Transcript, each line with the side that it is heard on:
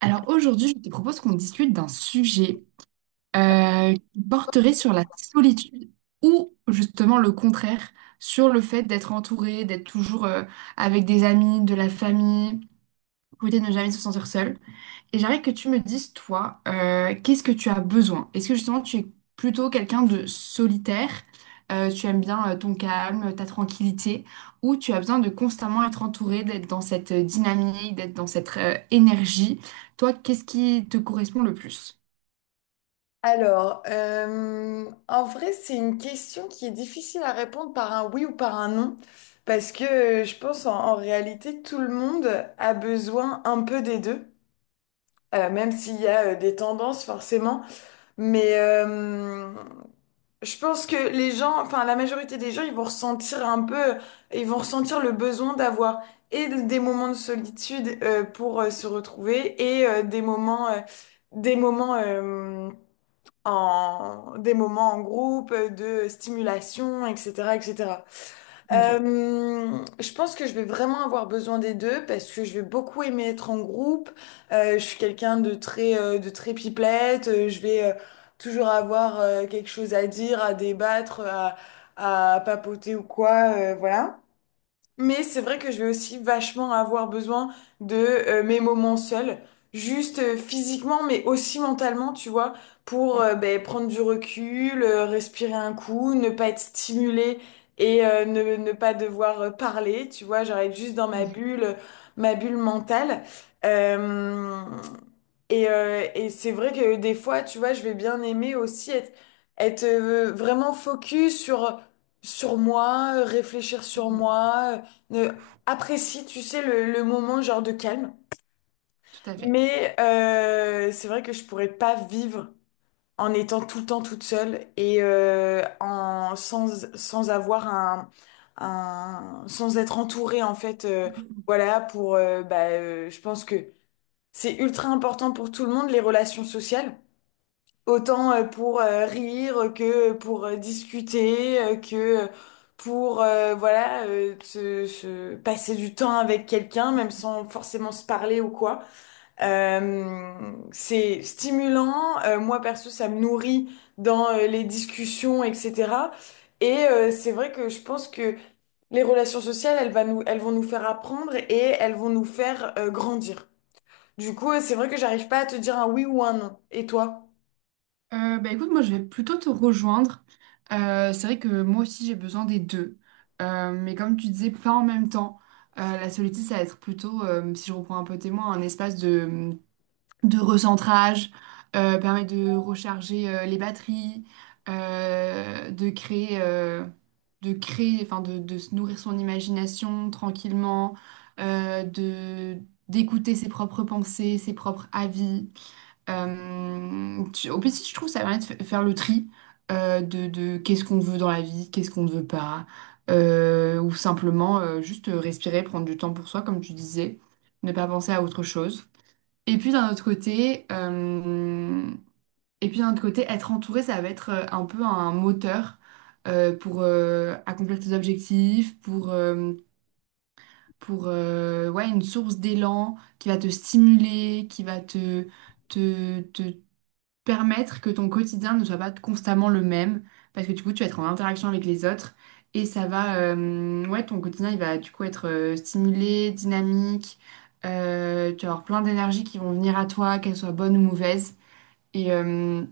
right: Alors aujourd'hui, je te propose qu'on discute d'un sujet qui porterait sur la solitude ou justement le contraire, sur le fait d'être entouré, d'être toujours avec des amis, de la famille, pour éviter de ne jamais se sentir seul. Et j'aimerais que tu me dises, toi, qu'est-ce que tu as besoin? Est-ce que justement tu es plutôt quelqu'un de solitaire, tu aimes bien ton calme, ta tranquillité, ou tu as besoin de constamment être entouré, d'être dans cette dynamique, d'être dans cette énergie? Toi, qu'est-ce qui te correspond le plus?
left: En vrai, c'est une question qui est difficile à répondre par un oui ou par un non, parce que je pense en réalité, tout le monde a besoin un peu des deux, même s'il y a des tendances forcément. Mais euh, je pense que les gens, enfin la majorité des gens, ils vont ressentir un peu, ils vont ressentir le besoin d'avoir et des moments de solitude pour se retrouver et des des moments en des moments en groupe, de stimulation, etc., etc.
right: Tout à fait.
left: Je pense que je vais vraiment avoir besoin des deux parce que je vais beaucoup aimer être en groupe. Je suis quelqu'un de de très pipelette. Je vais toujours avoir quelque chose à dire, à à papoter ou quoi, voilà. Mais c'est vrai que je vais aussi vachement avoir besoin de mes moments seuls, juste physiquement, mais aussi mentalement, tu vois, pour ben, prendre du recul, respirer un coup, ne pas être stimulé et ne pas devoir parler, tu vois, j'arrête juste dans ma bulle mentale. Euh, et c'est vrai que des fois, tu vois, je vais bien aimer aussi être vraiment focus sur moi, réfléchir sur
right: Mm.
left: moi. Euh, Apprécie, tu sais, le moment genre de calme.
right: Tout à fait.
left: C'est vrai que je pourrais pas vivre en étant tout le temps toute seule et en, sans, sans avoir sans être entourée en fait.
right: Mmh, mmh, mmh.
left: Voilà, je pense que c'est ultra important pour tout le monde, les relations sociales. Autant pour rire que pour discuter, que pour voilà se passer du temps avec quelqu'un, même sans forcément se parler ou quoi. C'est stimulant. Moi perso, ça me nourrit dans les discussions, etc. Et c'est vrai que je pense que les relations sociales, elles vont nous faire apprendre et elles vont nous faire grandir. Du coup, c'est vrai que j'arrive pas à te dire un oui ou un non. Et toi?
right: Bah écoute, moi je vais plutôt te rejoindre. C'est vrai que moi aussi j'ai besoin des deux. Mais comme tu disais, pas en même temps. La solitude, ça va être plutôt, si je reprends un peu témoin, un espace de recentrage, permet de recharger les batteries, euh, de créer, euh, de créer, enfin de se nourrir son imagination tranquillement, de d'écouter ses propres pensées, ses propres avis. En plus, je trouve que ça permet de faire le tri de qu'est-ce qu'on veut dans la vie, qu'est-ce qu'on ne veut pas, ou simplement juste respirer, prendre du temps pour soi, comme tu disais, ne pas penser à autre chose. Et puis d'un autre côté, être entouré, ça va être un peu un moteur pour accomplir tes objectifs, pour, ouais, une source d'élan qui va te stimuler, qui va te permettre que ton quotidien ne soit pas constamment le même, parce que du coup, tu vas être en interaction avec les autres et ça va, ouais, ton quotidien, il va du coup être stimulé, dynamique, tu vas avoir plein d'énergie qui vont venir à toi, qu'elles soient bonnes ou mauvaises. Et, euh,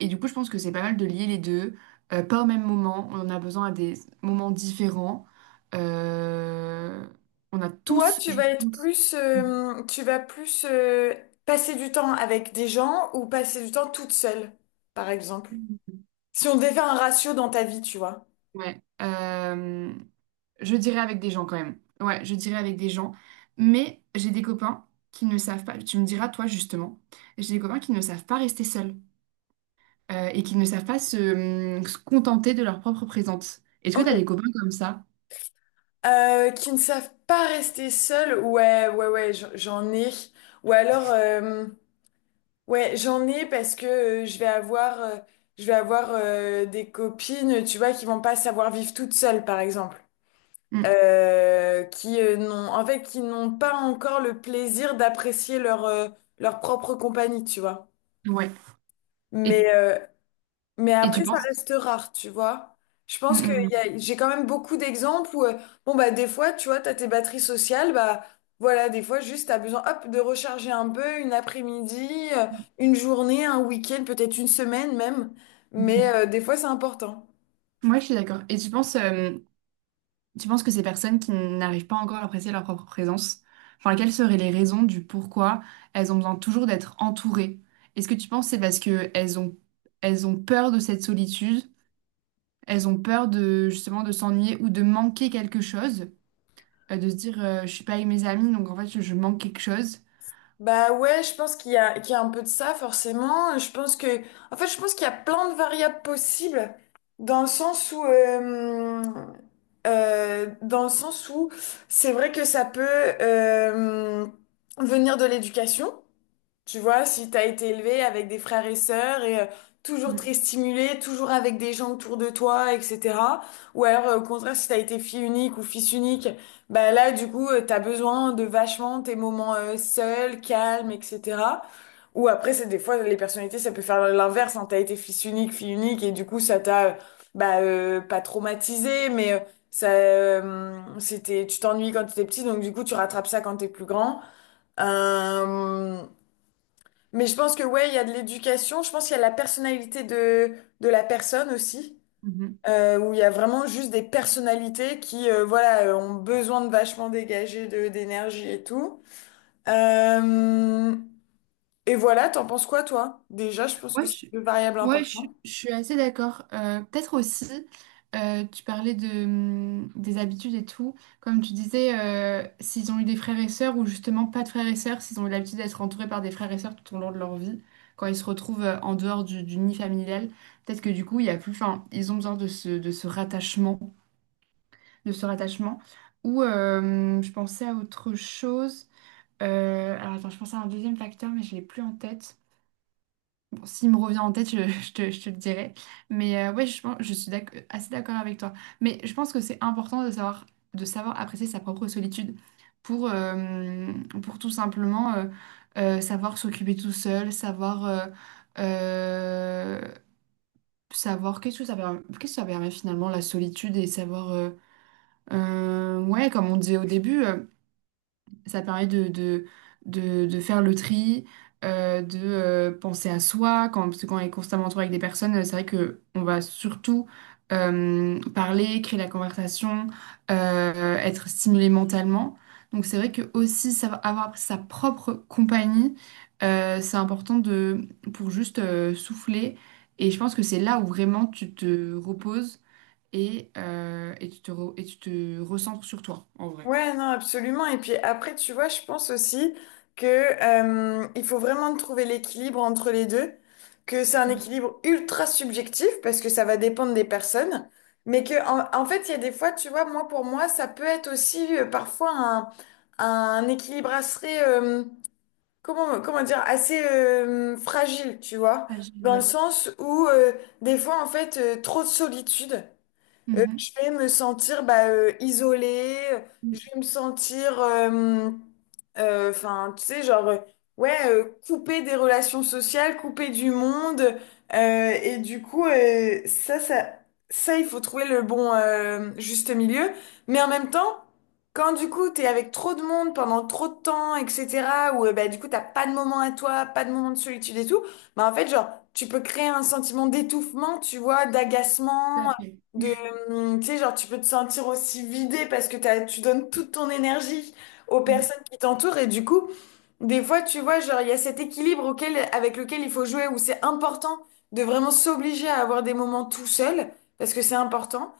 right: et du coup, je pense que c'est pas mal de lier les deux, pas au même moment, on en a besoin à des moments différents. Euh, on a
left: Toi,
right: tous,
left: tu
right: je
left: vas être
right: pense,
left: tu vas plus passer du temps avec des gens ou passer du temps toute seule, par exemple. Si on devait faire un ratio dans ta vie, tu vois.
right: ouais, je dirais avec des gens quand même. Ouais, je dirais avec des gens. Mais j'ai des copains qui ne savent pas, tu me diras toi justement, j'ai des copains qui ne savent pas rester seuls et qui ne savent pas se, se contenter de leur propre présence. Est-ce que tu as des
left: Ok.
right: copains comme ça?
left: Qui ne savent pas rester seuls, ouais, ouais, ouais, j'en ai. Ou alors, ouais, j'en ai parce que je vais je vais avoir des copines, tu vois, qui vont pas savoir vivre toutes seules, par exemple.
right: Hum,
left: Qui n'ont en fait qui n'ont pas encore le plaisir d'apprécier leur leur propre compagnie, tu vois.
right: ouais. Et,
left: Mais euh, mais
right: et tu
left: après ça
right: penses?
left: reste rare, tu vois. Je pense que
right: Hum,
left: j'ai quand même beaucoup d'exemples où bon bah des fois, tu vois, t'as tes batteries sociales, bah voilà, des fois juste t'as besoin hop de recharger un peu une après-midi, une journée, un week-end, peut-être une semaine même.
right: hum, hum.
left: Des fois c'est important.
right: Ouais, je suis d'accord. Et tu penses, tu penses que ces personnes qui n'arrivent pas encore à apprécier leur propre présence, enfin, quelles seraient les raisons du pourquoi elles ont besoin toujours d'être entourées? Est-ce que tu penses que c'est parce que elles ont peur de cette solitude, elles ont peur de justement de s'ennuyer ou de manquer quelque chose, de se dire je suis pas avec mes amis donc en fait je manque quelque chose.
left: Bah ouais, je pense qu'qu'il y a un peu de ça, forcément. Je pense que, en fait, Je pense qu'il y a plein de variables possibles dans le sens où, euh, dans le sens où c'est vrai que ça peut, euh, venir de l'éducation. Tu vois, si t'as été élevé avec des frères et sœurs et toujours très stimulé, toujours avec des gens autour de toi, etc. Ou alors, au contraire, si t'as été fille unique ou fils unique, bah là, du coup, t'as besoin de vachement tes moments seuls, calmes, etc. Ou après, c'est des fois, les personnalités, ça peut faire l'inverse. Hein. T'as été fils unique, fille unique, et du coup, pas traumatisé, mais tu t'ennuies quand t'étais petit, donc du coup, tu rattrapes ça quand t'es plus grand. Euh, mais je pense que ouais, il y a de l'éducation. Je pense qu'il y a la personnalité de la personne aussi,
right: Mhm.
left: où il y a vraiment juste des personnalités qui, voilà, ont besoin de vachement dégager d'énergie et tout. Euh, et voilà, t'en penses quoi, toi? Déjà, je pense que
right: Ouais,
left: c'est
right: je,
left: deux variables
right: ouais, je,
left: importantes.
right: suis je suis assez d'accord. Peut-être aussi, tu parlais de, des habitudes et tout. Comme tu disais, s'ils ont eu des frères et sœurs ou justement pas de frères et sœurs, s'ils ont eu l'habitude d'être entourés par des frères et sœurs tout au long de leur vie, quand ils se retrouvent en dehors du nid familial, peut-être que du coup, il y a plus, enfin, ils ont besoin de ce rattachement, de ce rattachement. Ou je pensais à autre chose. Alors attends, je pensais à un deuxième facteur, mais je l'ai plus en tête. Bon, s'il me revient en tête, je, je te le dirai. Je pense, je suis assez d'accord avec toi. Mais je pense que c'est important de savoir apprécier sa propre solitude pour, euh, pour tout simplement savoir s'occuper tout seul, savoir, euh, savoir qu'est-ce que ça permet, qu'est-ce que ça permet finalement la solitude et savoir, ouais, comme on disait au début. Ça permet de faire le tri, de penser à soi. Quand, parce que quand on est constamment entouré avec des personnes, c'est vrai que on va surtout parler, créer la conversation, être stimulé mentalement. Donc c'est vrai que aussi avoir sa propre compagnie, c'est important de, pour juste souffler. Et je pense que c'est là où vraiment tu te reposes et tu te recentres sur toi, en vrai.
left: Ouais, non, absolument. Et puis après, tu vois, je pense aussi que il faut vraiment trouver l'équilibre entre les deux, que c'est un
right: Mm.
left: équilibre ultra subjectif parce que ça va dépendre des personnes, mais que en fait, il y a des fois, tu vois, moi pour moi, ça peut être aussi parfois un équilibre assez comment dire assez fragile, tu vois, dans le
right: Oui.
left: sens où des fois, en fait, trop de solitude.
right: Mm-hmm.
left: Je vais me sentir isolée, je
right: Mm,
left: vais me enfin, tu sais, genre, ouais, coupée des relations sociales, coupée du monde. Et du coup, ça, il faut trouver le bon juste milieu. Mais en même temps, quand du coup, t'es avec trop de monde pendant trop de temps, etc., ou du coup, t'as pas de moment à toi, pas de moment de solitude et tout, bah, en fait, genre, tu peux créer un sentiment d'étouffement, tu vois,
right: tout à
left: d'agacement
right: fait.
left: de, tu sais, genre, tu peux te sentir aussi vidé parce que tu donnes toute ton énergie aux
right: Mm.
left: personnes qui t'entourent et du coup, des fois, tu vois, genre, il y a cet équilibre auquel, avec lequel il faut jouer où c'est important de vraiment s'obliger à avoir des moments tout seul parce que c'est important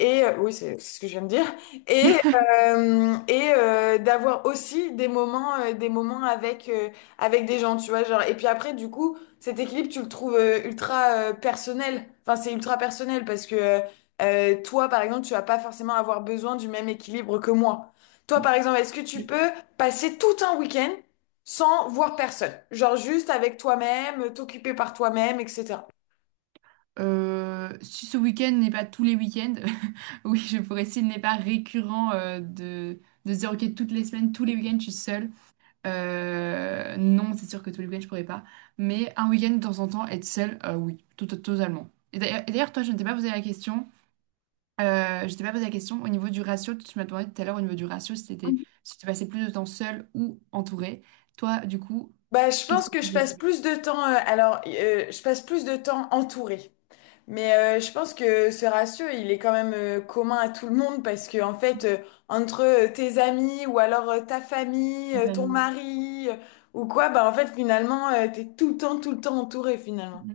left: et oui, c'est ce que je viens de dire. Et d'avoir aussi des des moments avec des gens, tu vois. Genre, et puis après, du coup, cet équilibre, tu le trouves ultra personnel. Enfin, c'est ultra personnel parce que toi, par exemple, tu vas pas forcément avoir besoin du même équilibre que moi. Toi, par exemple, est-ce que tu
right: Et-
left: peux passer tout un week-end sans voir personne? Genre juste avec toi-même, t'occuper par toi-même, etc.
right: Si ce week-end n'est pas tous les week-ends, oui, je pourrais, s'il n'est pas récurrent de se dire, ok, toutes les semaines, tous les week-ends, je suis seule. Non, c'est sûr que tous les week-ends, je pourrais pas. Mais un week-end, de temps en temps, être seule, oui, tout, totalement. Et d'ailleurs, toi, je ne t'ai pas posé la question. Je t'ai pas posé la question au niveau du ratio. Tu m'as demandé tout à l'heure au niveau du ratio si t'étais, si tu passais plus de temps seule ou entourée. Toi, du coup,
left: Bah, je
right: qu'est-ce que
left: pense que
right: tu
left: je
right: dirais
left: passe plus de temps, alors je passe plus de temps entourée. Je pense que ce ratio, il est quand même commun à tout le monde parce que en fait, entre tes amis ou alors ta famille,
right: à ta
left: ton
right: famille?
left: mari ou quoi, bah en fait finalement, t'es tout le temps entouré finalement.